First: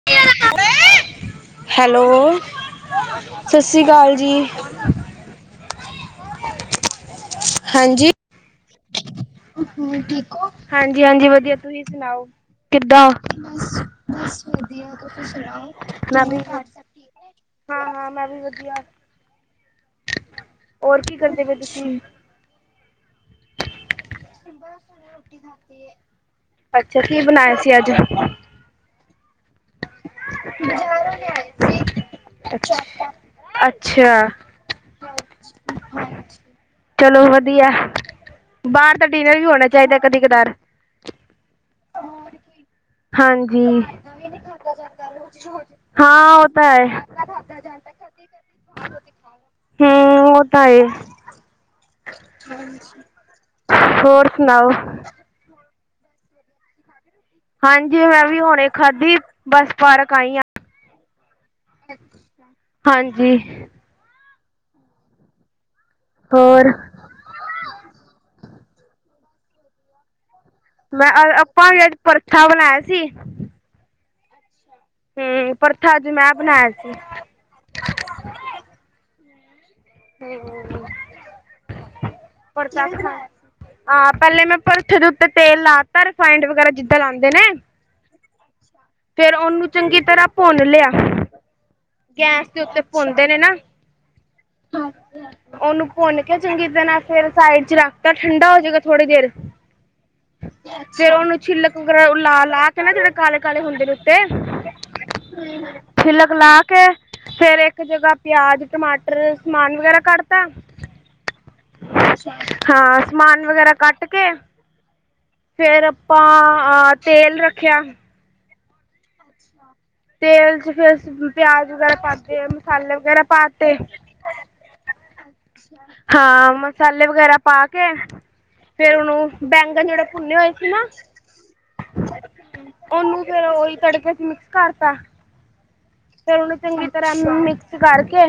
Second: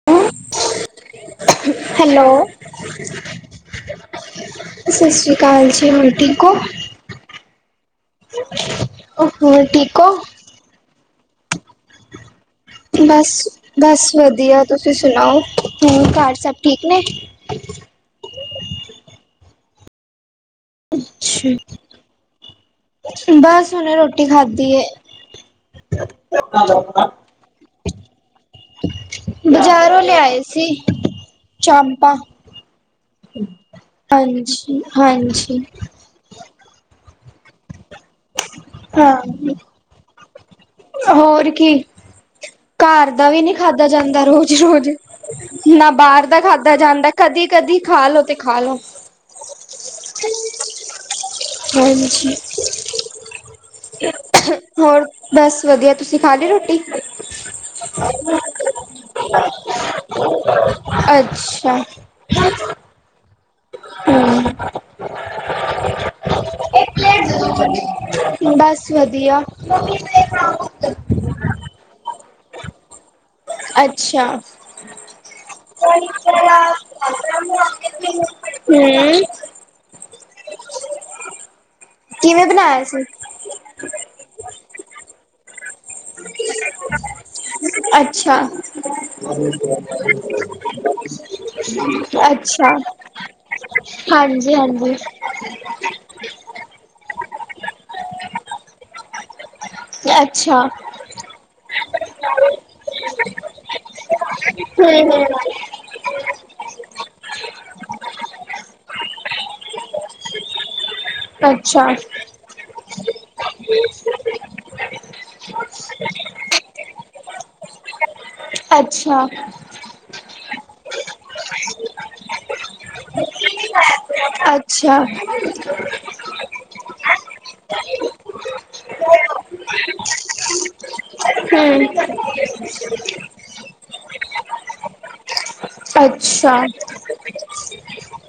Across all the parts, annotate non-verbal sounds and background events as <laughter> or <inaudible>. <unintelligible> Hello ਸਸੀਕਾਲ ਜੀ। ਸਤਿ ਸ਼੍ਰੀ ਅਕਾਲ ਜੀ ਹੋਰ ਠੀਕ ਹਾਂਜੀ ਹੋ ਹੋਰ ਠੀਕ ਓ। ਹਾਂਜੀ-ਹਾਂਜੀ ਵਧੀਆ ਤੁਸੀਂ ਸੁਣਾਓ। ਕਿੱਦਾਂ ਬਸ ਵਧੀਆ ਤੁਸੀਂ ਸੁਣਾਓ ਮੈਂ ਠੀਕ ਹਾਂ। ਹਾਂ-ਹਾਂ ਮੈਂ ਵੀ ਵਧੀਆ ਹੋਰ ਕੀ ਕਰਦੇ ਪੇ ਤੁਸੀ ਬਸ ਹੁਣੇ ਰੋਟੀ ਅਸੀ ਖਾਧੀ ਬਸ ਏ ਹੁਨੇ ਰੋਟੀ ਖਾਦੀ ਏ ਅੱਛਾ ਕੀ ਬਣਾਇਆ ਸੀ ਅੱਜ ਬਾਜ਼ਾਰੋਂ ਲਿਆਏ ਸੀ ਚਾਂਪਾ ਅੱਛਾ ਹਾਂਜੀ-ਹਾਂਜੀ ਚਲੋ ਵਧੀਆ ਬਾਰ ਤਾਂ ਹਾਂ ਡਿਨਰ ਵੀ ਹੋਣਾ ਚਾਈਦਾ ਕਦੀ ਕਦਾਰ ਹੋਰ ਕੀ ਘਾਰ ਦਾ ਵੀ ਨਈ ਹਾਂਜੀ ਖਾਧਾ ਜਾਂਦਾ ਰੋਜ਼ ਰੋਜ਼ ਨਾ ਬਾਰ ਹਾਂ ਦਾ ਉਹ ਤਾਂ ਖਾਧਾ ਹੈ ਜਾਂਦਾ ਕਦੀ-ਕਦੀ ਖਾ ਲੋੋ ਤੇ ਖਾ ਲੋੋ। ਹੂੰ ਓ ਤਾਂ ਐ। ਹਾਂਜੀ ਹੋਰ ਸੁਣਾਓ ਹੋਰ ਬਸ ਵਧੀਆ ਤੁਸੀ ਖਾ ਲੀ ਰੋਟੀ। ਹਾਂਜੀ ਮੈਂ ਵੀ ਹੁਣੇ ਖਾਧੀ ਬਸ ਪਾਰਕ ਆਈ ਆ ਅੱਛਾ ਹਾਂਜੀ ਹੂੰ ਹੋਰ ਬਸ ਵਧੀਆ ਆਪਾਂ ਵੀ ਅੱਜ ਪਰਥਾ ਬਣਾਇਆ ਸੀ। ਅੱਛਾ ਹੂੰ ਪਰਥਾ ਅੱਜ ਮੈਂ ਬਣਾਇਆ ਸੀ ਹੂੰ <inaudible> ਕਿਵੇਂ ਬਣਾਇਆ ਸੀ? ਹਾਂ ਪੈਲੇ ਮੈਂ ਭਰਥੇ ਦੇ ਉੱਤੇ ਤੇਲ ਲਾ ਤਾ ਰਿਫਾਇਡ ਵਗੈਰਾ ਜਿੱਦਾਂ ਲਾਂਦੇ ਨੇ। ਅੱਛਾ ਫੇਰ ਉਹਨੂੰ ਚੰਗੀ ਤਰ੍ਹਾਂ ਭੁੰਨ ਲਿਆ ਗੈਸ ਦੇ ਅੱਛਾ ਉੱਤੇ ਭੁੰਨਦੇ ਹਾਂਜੀ-ਹਾਂਜੀ। ਉਨੂੰ ਭੁੰਨ ਕੇ ਚੰਗੀ ਤਰ੍ਹਾਂ ਫੇਰ ਸਾਈਡ 'ਚ ਰੱਖਤਾ ਠੰਡਾ ਹੋ ਜਾਏਗਾ ਥੋੜੀ ਦੇਰ ਅੱਛਾ ਫੇਰ ਉਨੂੰ ਛਿੱਲਕ ਵਗੈਰਾ ਲਾ-ਲਾ ਕੇ ਨਾ ਜੇੜੇ ਕਾਲੇ-ਕਾਲੇ ਹੁੰਦੇ ਨੇ ਉੱਤੇ ਹੂੰ, ਹੂੰ, ਛਿਲਕ ਲਾ ਕੇ ਫੇਰ ਇੱਕ ਜਗ੍ਹਾ ਪਿਆਜ ਟਮਾਟਰ ਸਮਾਨ ਵਗੈਰਾ ਕੱਟ ਤਾ ਅੱਛਾ ਹਾਂ ਸਮਾਨ ਵਗੈਰਾ ਕੱਟ ਕੇ ਫੇਰ ਆਪਾਂ ਅ ਤੇਲ ਰੱਖਿਆ। ਅੱਛਾ ਤੇਲ 'ਚ ਫੇਰ ਅਸੀ ਪਿਆਜ ਵਗੈਰਾ ਪਾ ਤੇ ਆ ਮਸਾਲੇ ਵਗੈਰਾ ਪਾ ਤੇ ਅੱਛਾ, ਹੂੰ, ਹਾਂ ਮਸਾਲੇ ਵਗੈਰਾ ਪਾ ਕੇ ਫੇਰ ਉਨੂੰ ਬੈਂਗਨ ਜੇੜੇ ਭੁੰਨੇ ਹੋਏ ਸੀ ਨਾ ਉਨੂੰ ਫੇਰ ਉਹੀ ਤੜਕੇ 'ਚ ਮਿਕਸ ਕਰ ਤਾ। ਫੇਰ ਅੱਛਾ, ਉਨੂੰ ਚੰਗੀ ਤਰ੍ਹਾਂ ਮਿਕਸ ਕਰਕੇ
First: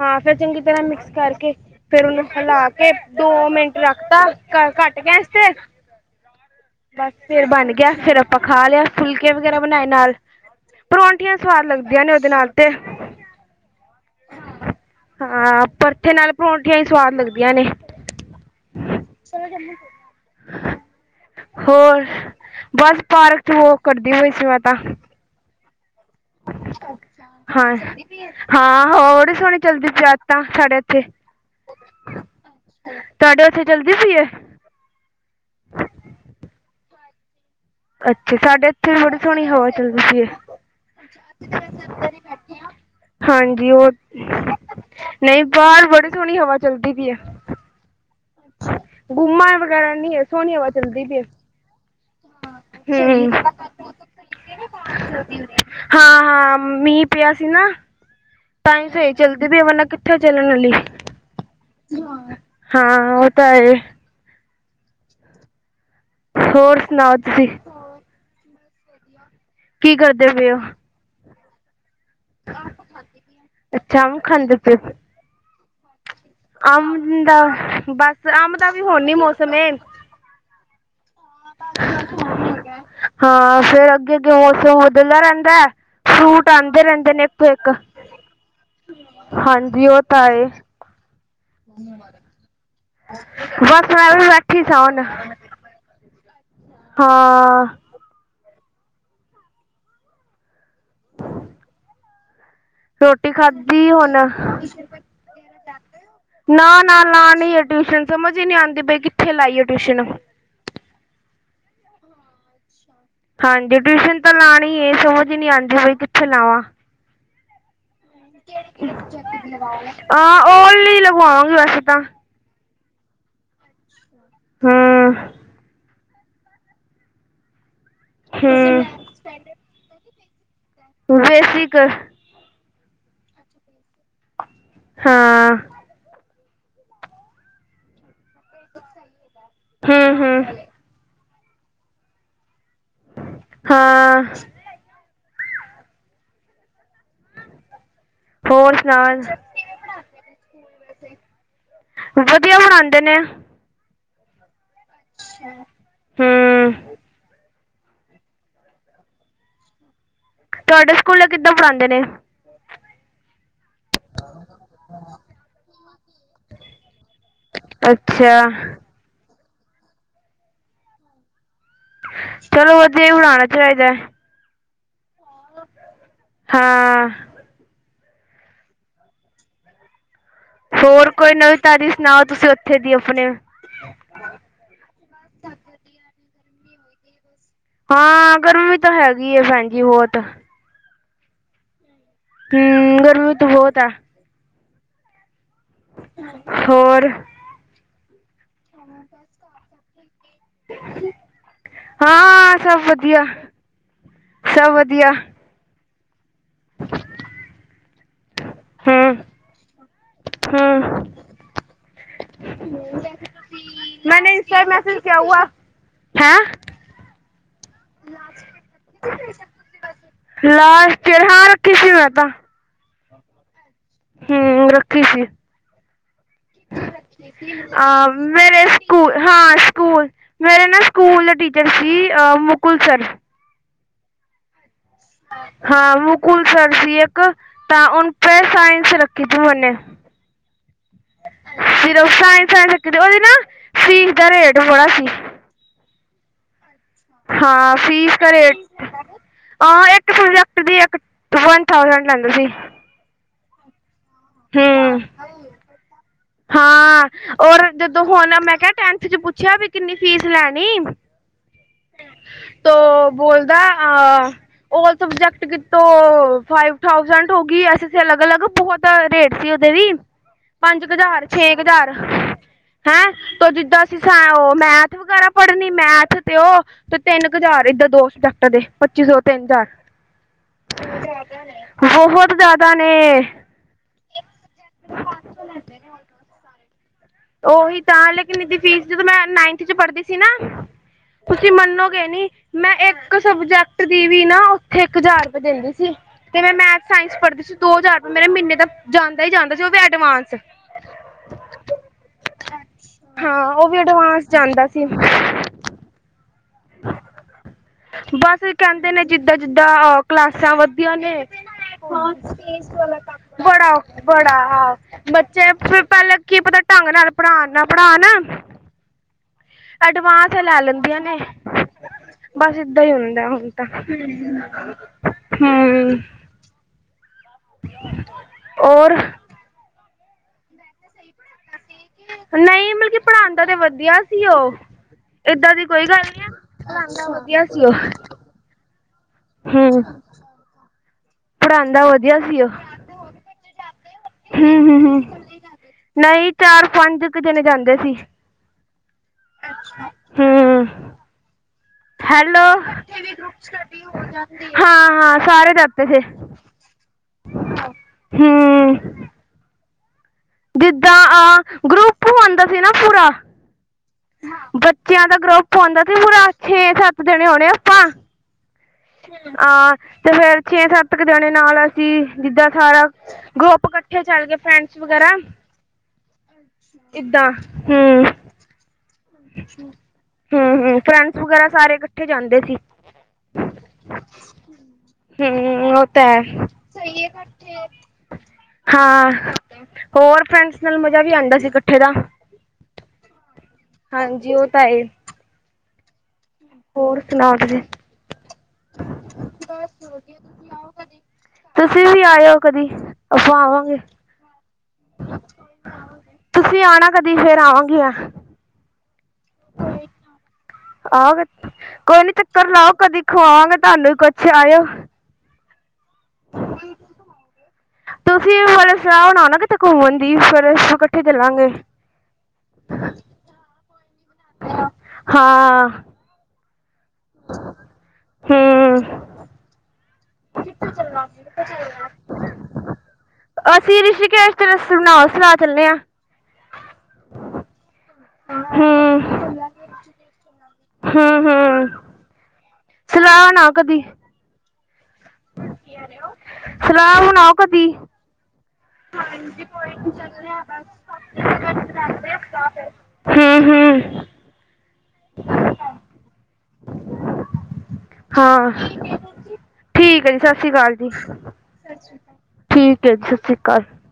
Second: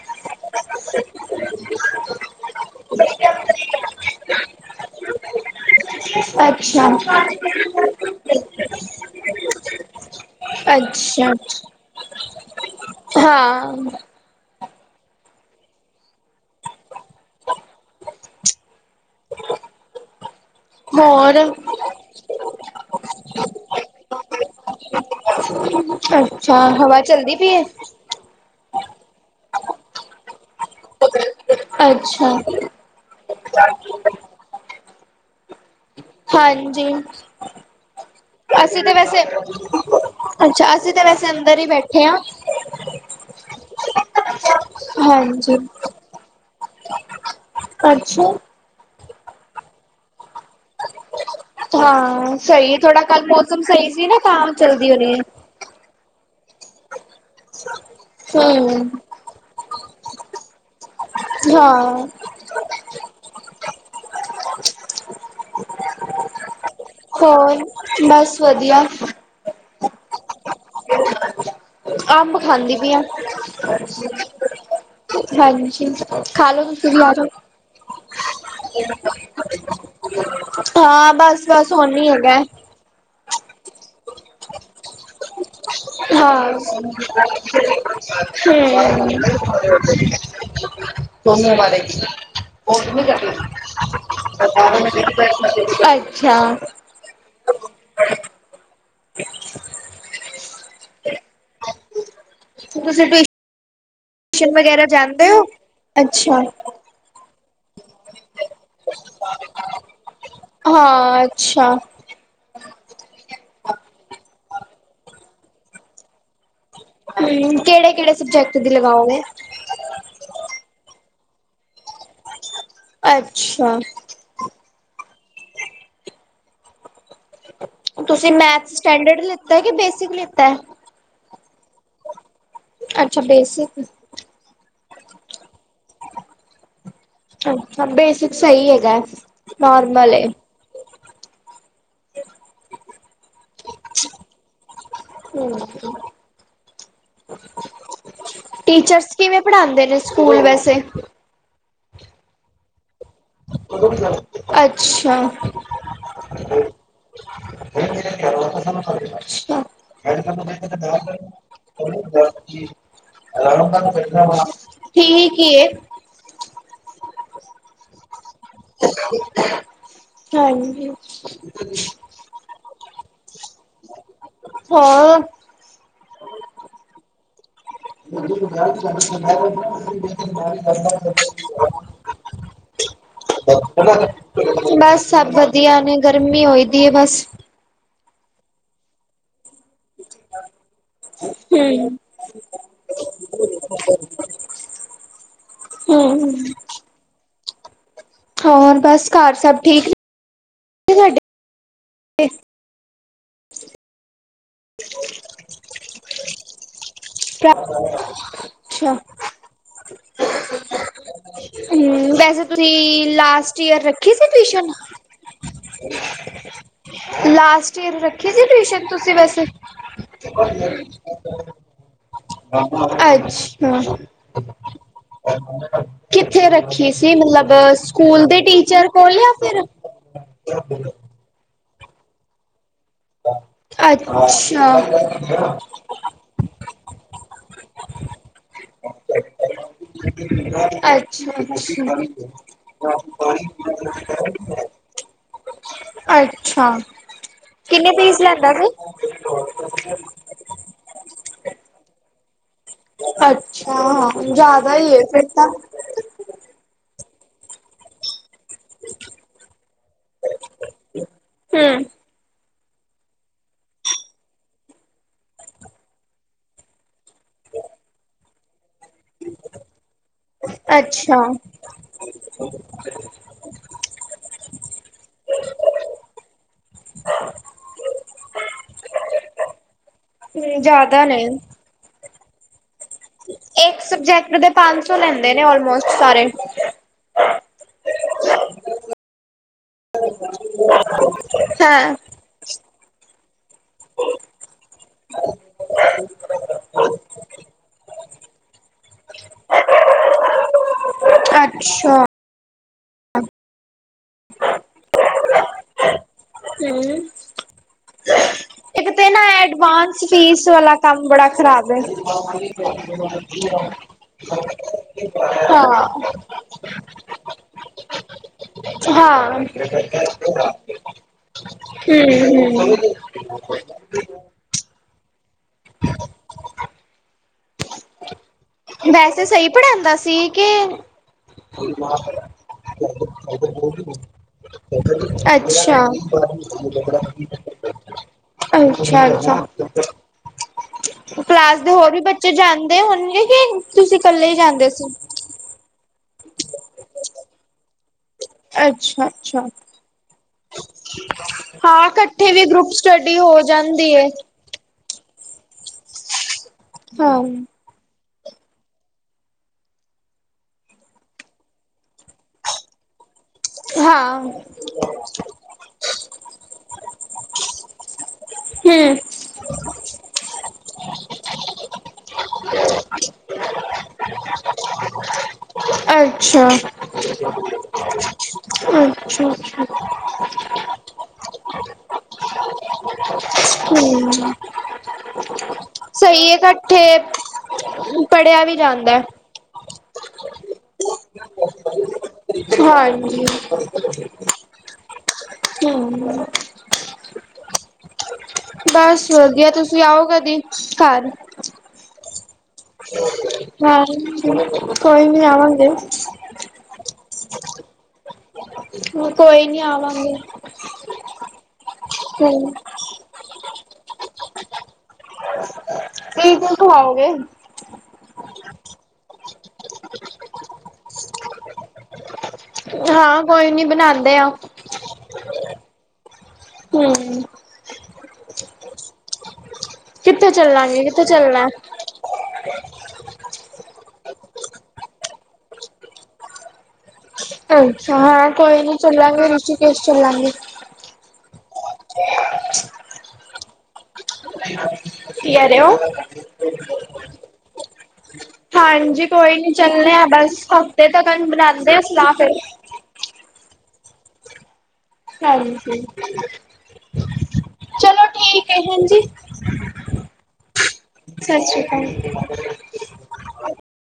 ਹਾਂ ਫਿਰ ਚੰਗੀ ਤਰ੍ਹਾਂ ਮਿਕਸ ਕਰਕੇ ਫੇਰ ਉਨੂੰ ਹਿਲਾ ਕੇ ਦੋ ਮਿੰਟ ਰੱਖਤਾ ਘ ਘੱਟ ਗੈਸ ਤੇ ਅੱਛਾ ਬਸ ਫੇਰ ਬਣ ਗਿਆ ਫੇਰ ਆਪਾਂ ਖਾ ਲਿਆ ਫੁਲਕੇ ਵਗੈਰਾ ਬਣਾਏ ਨਾਲ ਅੱਛਾ, ਪਰੋਂਂਠੀਆਂ ਸਵਾਦ ਲੱਗਦੀਆਂ ਨੇ ਉਦੇ ਨਾਲ ਤੇ ਹਾਂ। ਹਾਂ, ਪਰਥੇ ਨਾਲ ਪਰੌਂਠੀਆਂ ਈ ਸਵਾਦ ਲੱਗਦੀਆਂ ਨੇਂ। ਸੋ ਜਾ ਹੋਰ। ਹੋਰ, ਬਸ ਪਾਰਕ ਚ ਵਾਕ ਕਰਦੀ ਪਈ ਸੀ ਮੈਂ ਤਾਂ। ਅੱਛਾ, ਹਵਾ ਚਲਦੀ ਪਈ ਏ। ਹਾਂ ਹਾਂ, ਹਵਾ ਬੜੀ ਸੋਣੀ ਚੱਲਦੀ ਪੀ ਅੱਜ ਤਾਂ, ਸਾਡੇ ਏਥੇ। ਅੱਛਾ। ਤੁਹਾਡੇ ਉੱਥੇ ਚਲਦੀ ਪਈ ਏ ਹਾਂਜੀ। ਅੱਛਾ ਸਾਡੇ ਅਸੀਂ ਤੇ ਇੱਥੇ ਵੀ ਬੜੀ ਵੈਸੇ, ਸੋਹਣੀ ਹਵਾ ਚੱਲਦੀ ਪਈ ਏ ਅੱਛਾ ਅਸੀਂ ਤੇ ਵੈਸੇ ਅੰਦਰ ਈ ਬੈਠੇ ਆਂ। ਹਾਂਜੀ ਓ, ਨਈਂ ਹਾਂਜੀ ਬਾਰ ਬੜੀ ਸੋਣੀ ਹਵਾ ਚੱਲਦੀ ਪੀ ਐ। ਕਰਛਾ ਗੁੰਮਾ ਵਗੈਰਾ ਨੀਂ ਐ, ਸੋਣੀ ਹਵਾ ਚੱਲਦੀ ਪੀ ਏ। ਹਾਂ, ਸਈ, ਥੋੜਾ ਕੱਲ ਹੂੰ, ਮੌਸਮ ਸਈ ਸੀ ਨਾ ਤਾਂ ਚੱਲਦੀ ਹੁਣੀ ਐ। ਹਾਂ ਹਾਂ, ਮੀਂਅ ਪਿਆ ਸੀ ਨਾ ਤਾਂ ਈ ਹੂੰ ਸਈ ਚਲਦੀ ਤੇ ਵਰਨਾਂ ਕਿੱਥੋਂ ਚੱਲਣ ਆਲੀ। ਹਾਂ। ਹਾਂ, ਓ ਤਾਂ ਹੈਈ। ਹੋਰ। ਸੁਣਾਓ ਤੁਸੀਂ ਹੋਰ, ਬਸ ਵਧੀਆ। ਕੀ ਕਰਦੇ ਪੇ ਓ? ਅੰਬ ਖਾਂਦੀ ਪੀ ਆਂ। ਅੱਛਾ ਅੰਬ ਖਾਂਦੇ ਪਏ ਹੋ ਹਾਂਜੀ। ਖਾ ਲੋ ਤੁਸੀਂ ਵੀ ਆਜੋ। ਅੰਬ ਦਾ ਬਸ ਅੰਬ ਦਾ ਵੀ ਹੁਣ ਨੀ ਮੌਸਮ ਏ <unintelligible> ਹਾਂ, ਬਸ ਬਸ ਹੁਨ ਵੀ ਹੈਗਾ। ਹਾਂ, ਫੇਰ ਅੱਗੇ-ਅੱਗੇ ਮੌਸਮ ਬਦਲਦਾ ਰੈਂਦਾ। ਹਾਂ। <unintelligible> ਹਂ। ਹਾਂਜੀ ਉਹ ਤਾਂ ਹੈ ਤੁਮਨੇਂ ਮਾਰੇ <unintelligible> ਬਸ ਮੈਂ ਵੀ ਬੈਠੀ ਸਾਂ ਹੁਣ <unintelligible> ਅੱਛਾ। ਹਾਂ। ਤੁਸੀਂ ਰੋਟੀ ਖਾਧੀ ਹੁਣ। ਟਿਊਸ਼ਨ ਵਗੈਰਾ ਜਾਂਦੇ ਹੋ? ਅੱਛਾ। ਨਾਂ ਨਾਂ, ਲਾਣੀ ਐ ਟਵੀਸ਼ਨ ਸਮਝ ਈ ਨੀਂ ਆਂਦੀ ਪਈ ਕਿੱਥੇ ਲਾਇਏ ਟਵੀਸ਼ਨ। ਹਾਂ, ਅੱਛਾ। ਹਾਂਜੀ ਟਿਊਸ਼ਨ ਤਾਂ ਲਾਣੀ ਐ, ਸਮਝ ਈ ਨੀਂ ਆਂਦੀ ਬਈ ਕਿੱਥੇ ਲਾਵਾਂ। ਹਂ, ਕੇੜੇ-ਕੇੜੇ ਸਬਜੈਕਟ ਦੀ ਲਗਾਓਗੇ। ਹਾਂ, ਓ ਵਾਲੀ ਲਗਵਾ ਵਾਂਗੇ ਵੈਸੇ ਤਾਂ। ਅੱਛਾ। ਹਂ। ਤੁਸੀਂ ਮੈਥ ਹਮ ਸਟੈਂਡਰਡ ਲਿੱਤਾ ਕਿ ਬੇਸਿਕ ਲਿੱਤਾ ਐ। ਬੇਸਿਕ। ਅੱਛਾ, ਬੇਸਿਕ। ਹਾਂ। ਅੱਛ ਬੇਸਿਕ ਸਈ ਹੈਗਾ, ਨੋਰਮਲ ਹਮ ਏ। ਹਮ ਹਾਂ। <unintelligible> ਹਂ <unintelligible> ਹੋਰ ਸੁਣਾ ਟੀਚਰਸ ਕਿਵੇਂ ਪੜ੍ਹਾਂਦੇ ਨੇ ਸਕੂਲ ਵੈਸੇ। ਵਧੀਆ ਪੜ੍ਹਾਂਦੇ ਨੇ। <unintelligible> ਅੱਛਾ। <unintelligible> ਹਮ ਸਾਰੇ ਕੰਮ ਕਿਹਨਾਂ ਦਾ ਦਾ ਮੈਂ ਤੁਹਾਡੇ ਸਕੂਲੇ ਕਿੱਦਾਂ ਪੜ੍ਹਾਉਂਦੇ ਨੇ ਤੈਨੂੰ <unintelligible> ਆਰਾਮ ਨਾਲ ਮੈਂ ਬੈਠਾ ਵਾਂ, ਠੀਕ ਹੀ ਏ। ਅੱਛਾ। <inaudible> ਹਾਂਜੀ। ਚਲੋ ਵਧੀਆ ਉੜਾਣਾ ਚਾਹੀਦਾ। ਹੋਰ। ਹਾਂ। ਤੂੰ ਜਦੋਂ ਵਿਆਹ ਤੇ ਜਾਨੀ ਸੇ ਮੈਂ ਤੈਨੂੰ ਕਿਆ ਸੀ ਬੱਚੇ ਬਿਮਾਰ ਹੋਰ ਕੋਈ ਨਵੀਂ ਤਾਜ਼ੀ ਸੁਣਾਓ ਤੁਸੀਂ ਉੱਥੇ ਦੀ ਆਪਣੇ ਹੀ। <unintelligible> ਬਸ ਸਭ ਵਧੀਆ ਨੇ, ਗਰਮੀ ਹੋਈ ਦੀ ਹੈ ਬਸ। ਹਾਂ ਗਰਮੀ ਵੀ ਤਾਂ ਹੈਗੀ ਹੈ ਭੈਣ ਜੀ ਬੋਹੁਤ। ਹੂੰ। ਹੂੰ ਗਰਮੀ ਤੇ ਬਹੁਤ ਹੈ। ਹੂੰ। ਹੋਰ? ਹੋਰ ਬਸ ਘਰ ਸਭ ਠੀਕ? ਤੁਹਾਡੇ? ਹਾਂ, ਸਭ ਵਧੀਆ, ਸਭ ਵਧੀਆ। <inaudible> ਅੱਛਾ। ਹਮ ਹਮ ਹੂੰ ਵੇਸੇ। ਤੁਸੀਂ ਲਾਸਟ ਈਅਰ ਰੱਖੀ ਸੀ ਮੈਨੇ Insta tuition. Message last year ਰੱਖੀ ਸੀ ਟਿਸ਼ਨ ਤੁਸੀ ਵੈਸੇ। ਫੇਰ ਹਾਂ ਰੱਖੇ ਸੀ ਮੈ ਤਾਂ। ਅੱਛਾ। ਹੂੰ ਰੱਖੀ ਸੀ। <inaudible> ਰੱਖੀ ਸੀ, ਮਤਲਬ ਅ ਸਕੂਲ ਦੇ ਮੇਰੇ ਟੀਚਰ ਸਕੂਲ ਕੋਲ ਜਾਂ ਹਾਂ ਫਿਰ ਸਕੂਲ ਮੇਰੇ ਨਾ ਸਕੂਲ ਟੀਚ ਜਰਸੀ ਅਹ ਮੁਕੁਲ ਸਰ। ਅੱਛਾ। ਹਾਂ ਮੁਕੁਲ ਸਰ ਸੀ ਇੱਕ, ਤਾਂ ਉਹਨੂੰ ਸਾਇੰਸ ਰੱਖੀ ਸੀ ਮਨੇ। ਅੱਛਾ, ਅੱਛਾ। ਸਿਰਫ ਸਾਇੰਸ ਸਾਇੰਸ ਰੱਖੀ ਤੀ ਉਹਦੀ ਨਾ ਫੀਸ ਦਾ ਰੇਟ ਬੜਾ ਸੀ। ਅੱਛਾ। ਹਾਂ ਕਿੰਨੇ ਫੀਸ ਦਾ ਲੈਂਦਾ ਸੀ? ਰੇਟਹ, ਹਾਂ ਇ ਹਰ ਸਬਜੇਕਟ ਦੀ ਇਕ ਵਨ ਥਾਓਜੈਡ ਲੈਂਦੇ ਸੀ। ਅੱਛਾ ਹਾਂ, ਜਿਆਦਾ ਹੀ ਹੈ ਹੂੰ ਫੇਰ ਤਾਂ। ਹਾਂ ਔਰ ਜਦੋਂ ਹੁਣ ਮੈ ਮੈ ਟੈਨਥ ਚ ਪੁੱਛਿਆ ਵੀ ਕਿੰਨੀ ਫੀਸ ਲੈਣੀ ਹੂੰ। ਤੋਂ ਬੋਲਦਾ ਹਾਂ ਔਲ ਸਬਜੈਕਟ ਕਿਤੋ ਫਾਈਵ ਥਾਓਜੈਂਟ ਹੋ ਗਈ, ਐ ਅਲੱਗ-ਅਲੱਗ ਬਹੁਤ ਰੇਟ ਸੀ ਉਹਦੇ ਵੀ, ਪੰਜ ਅੱਛਾ, ਹਜ਼ਾਰ ਛੇ ਕੁ ਹਜ਼ਾਰ ਹੈਂ ਤੋ ਜਿਦਾਂ ਅਸੀ ਉਹ ਮੈਥ ਵਗੈਰਾ ਪੜ੍ਹਨੀ ਮੈਥ ਤੇ ਉਹ ਤੇ ਤਿੰਨ ਕੁ ਹਜ਼ਾਰ ਇਧਰ ਦੋ ਸਬਜੈਕਟ ਦੇ ਪੱਚੀ ਸੋ ਤਿੰਨ ਹਜ਼ਾਰ। ਨਹੀਂ ਜਿਆਦਾ ਨੇ। ਬਹੁਤ ਜਿਆਦਾ ਨੇ। ਇਕ ਸਬਜੈਕਟ ਦੇ ਪੰਜ ਸੋ ਲੈਦੇ ਨੇ ਔਲਮੋਸਟ ਸਾਰੇ। ਉਹੀ ਤਾਂ ਲੇਕਿਨ ਇਹਦੀ ਫੀਸ ਜਦੋ ਮੈ ਨਾਈਨਥ ਚ ਪੜ੍ਹਦੀ ਸੀ ਨਾ ਤੁਸੀ ਹਾਂ, ਮੰਨੋਗੇ ਨੀ ਮੈ ਇਕ ਸਬਜੈਕਟ ਦੀ ਵੀ ਨਾ ਉਥੇ ਇਕ ਹਜ਼ਾਰ ਰੁਪਏ ਦਿੰਦੀ ਸੀ। ਤੇ ਮੈ ਮੈਥ, ਸਾਇੰਸ ਪੜ੍ਹਦੀ ਸੀ ਦੋ ਹਜ਼ਾਰ ਰੁਪ ਮੇਰੇ ਮਹੀਨੇ ਦਾ ਜਾਂਦਾ ਹੀ ਜਾਂਦਾ ਸੀ ਉਹ ਵੀ ਐਡਵਾਂਸ। ਅੱਛਾ। ਹਾਂ ਉਹ ਵੀ ਅਡਵਾਂਸ ਜਾਂਦਾ ਸੀ। ਹ ਹੂੰ, <inaudible> ਬਸ ਇੱਕ ਕਹਿਦੇ ਨੇ ਤੇ ਨਾ ਜਿਦਾਂ-ਜਿਦਾਂ ਅਹ ਐਡਵਾਂਸ ਫੀਸ ਕਲਾਸਾਂ ਵਾਲਾ ਵੱਧਦੀਆਂ ਕੰਮ ਨੇ, ਬੜਾ ਖ਼ਰਾਬ ਹੈ। ਬੜਾ ਬੜਾ ਹਾਂ ਬੱਚੇ ਹਾਂ, ਪਹਿਲਾ ਕੀ ਪਤਾ ਢੰਗ ਨਾਲ ਪੜ੍ਹਾਉਣ ਨਾ ਪੜ੍ਹਾਉਣ। ਹਾਂ। ਐਡਵਾਂਸ ਲੈ ਲੈਦੀਆਂ ਨੇ, ਹੂੰ, ਬਸ ਏਦਾ ਹੀ ਹੁੰਦਾ ਹੁਣ। ਹਮ। <inaudible> ਵੈਸੇ ਸਹੀ ਪੜ੍ਹਾਉਦਾ ਸੀ ਕੈ ਨਹੀਂ ਮਤਲਬ ਕੀ ਪੜ੍ਹਾਉਦਾ ਤੇ ਵਧੀਆ ਸੀ ਉਹ। ਏਦਾਂ ਦੀ ਕੋਈ ਅੱਛਾ, ਗੱਲ ਨੀ ਹੈ। ਪੜਾਂਦਾ ਵਧਿਆ ਸੀ ਓ। ਅੱਛਾ-ਅੱਛਾ। ਕਲਾਸ ਦੇ ਪੜ੍ਹਾਉਂਦਾ ਹੋਰ ਵੀ ਵਧੀਆ ਬੱਚੇ ਸੀ ਉਹ ਜਾਂਦੇ ਹੋਣਗੇ, ਕਿ ਤੁਸੀਂ ਕੱਲੇ ਹੀ ਹੂੰ ਜਾਂਦੇ ਹੂੰ ਸੀ। ਹੂੰ ਨਹੀਂ ਚਾਰ-ਪੰਜ ਕੁ ਜਿਨੇ ਜਾਂਦੇ ਸੀ। ਅੱਛਾ-ਅੱਛਾ। ਹਮ ਹਾਂ ਇਕੱਠੇ ਵੀ ਹੈਲੋ ਗਰੁੱਪ ਸਟੱਡੀ ਹੋ ਜਾਂਦੀ ਹੈ। ਹਾਂ-ਹਾਂ ਸਾਰੇ ਜਾਤੇ ਥੇ। ਹਮ। ਹਮ। ਜਿੱਦਾਂ ਆਹ ਗਰੁੱਪ ਹੋਂਦਾ ਸੀ ਨਾ ਪੂਰਾ। ਹਾਂ ਬੱਚਿਆਂ ਦਾ ਗਰੁੱਪ ਆਉਂਦਾ ਸੀ ਪੂਰਾ ਛੇ-ਸੱਤ ਜਣੇ ਆਉਣੇ ਆਪਾਂ। ਹਮ। ਹਾਂ ਤੇ ਫੇਰ ਛੇ-ਸੱਤ ਕੁ ਜਾਣੇ ਨਾਲ ਸੀ, ਜਿੱਦਾਂ ਸਾਰਾ ਗਰੁੱਪ ਇਕੱਠੇ ਚੱਲ ਗਏ ਫਰੈਂਡਸ ਵਗੈਰਾ। ਅੱਛਾ। <unintelligible> ਅੱਛਾ। ਹਮ-ਹਮ ਫਰੈਂਡਸ ਵਗੈਰਾ ਸਾਰੇ ਇਕੱਠੇ ਜਾਂਦੇ ਸੀ। ਹਮ। ਹੂੰ ਉਹ ਤਾਂ ਸਹੀ ਹੈ ਇਕੱਠੇ, ਪੜ੍ਹਿਆ ਵੀ ਜਾਂਦਾ ਐ। ਹਾਂ ਹੋਰ ਫਰੈਂਡਸ ਨਾਲ ਮੂਜਾ ਵੀ ਆਉਂਦਾ ਸੀ‌ ਇਕੱਠੇ ਦਾ। ਹਾਂਜੀ। ਹਾਂਜੀ ਉਹ ਤਾਂ ਹੈਹੀ। ਹਮ। ਹੋਰ ਸੁਣਾਓ ਤੁਸੀਂ? ਬੱਸ ਵਧੀਆ, ਤੁਸੀਂ ਆਓ ਕਦੀ ਘਰ। ਤੁਸੀਂ ਵੀ ਆਇਓ ਕਦੀ। ਆਪਾਂ ਆਵਾਂਗੇ ਹਾਂ ਕੋਈ ਨੀ ਆਵਾਂਗੇ। ਤੁਸੀਂ ਆਉਣਾ ਕਦੀ ਫੇਰ ਆਵਾਂਗੀ ਮੈਂ। ਮੈਂ ਕੋਈ ਨੀ ਆਵਾਂਗੇ। ਆ ਵੇ, ਕੋਈ ਨੀ ਚੱਕਰ ਹੂੰ ਲਾਓ ਕਦੀ ਖਵਾਵਾਂਗੇ ਤੁਹਾਨੂੰ ਵੀ ਕੁਛ ਆਇਓ। ਤੁਸੀ ਕਾਤੋ ਆਓਗੇ। ਤੁਸੀਂ ਵੀ ਫਿਰ ਸਲਾਹ ਬਣਾਓ ਨਾ ਕਿਤੇ ਘੁੰਮਣ ਦੀ ਫਿਰ ਕੱਠੇ ਚੱਲਾਂਗੇ। ਹਾਂ ਕੋਈ ਨੀ ਬਣਾਦੇ ਆ। ਹਾਂ ਹੂੰ ਹੂੰ ਕਿੱਥੇ ਚੱਲਾਂਗੇ ਕਿੱਥੇ ਚੱਲਣਾ? ਅਸੀਂ ਰਿਸ਼ੀਕੇਸ਼ ਤੇ ਰਸ ਬਣਾਓ ਸਲਾ ਚੱਲੇ ਆ। ਅੱਛਾ ਹਾਂ ਕੋਈ ਨੀ ਹੂੰ ਚੱਲਾਂਗੇ ਰਿਸ਼ੀਕੇਸ਼ ਚੱਲਾਂਗੇ। ਹੂੰ-ਹੂੰ। <unintelligible> ਸਲਾਹ ਨਾ ਕਦੀ ਕੀ ਕਹਿ ਰੇ ਓ? ਸਲਾਹ ਬਣਾਓ ਕਦੀ ਹਾਂਜੀ ਕੋਈ ਨੀ ਚੱਲੇ ਆ ਬੱਸ ਹਫ਼ਤੇ ਤੱਕ ਬਨਾਦੇ ਆ ਸਲਾਹ ਫਿਰ। ਹੂੰ-ਹੂੰ ਹਾਂਜੀ। ਚਲੋ ਹਾਂ, ਠੀਕ ਹੈ ਹਾਂਜੀ, ਠੀਕ ਆ ਜੀ। ਸਾਸਰੀ ਕਾਲ ਜੀ, ਸਤਿ ਸ਼੍ਰੀ ਅਕਾਲ। ਠੀਕ ਏ ਜੀ ਸਾਸਰੀ ਕਾਲ।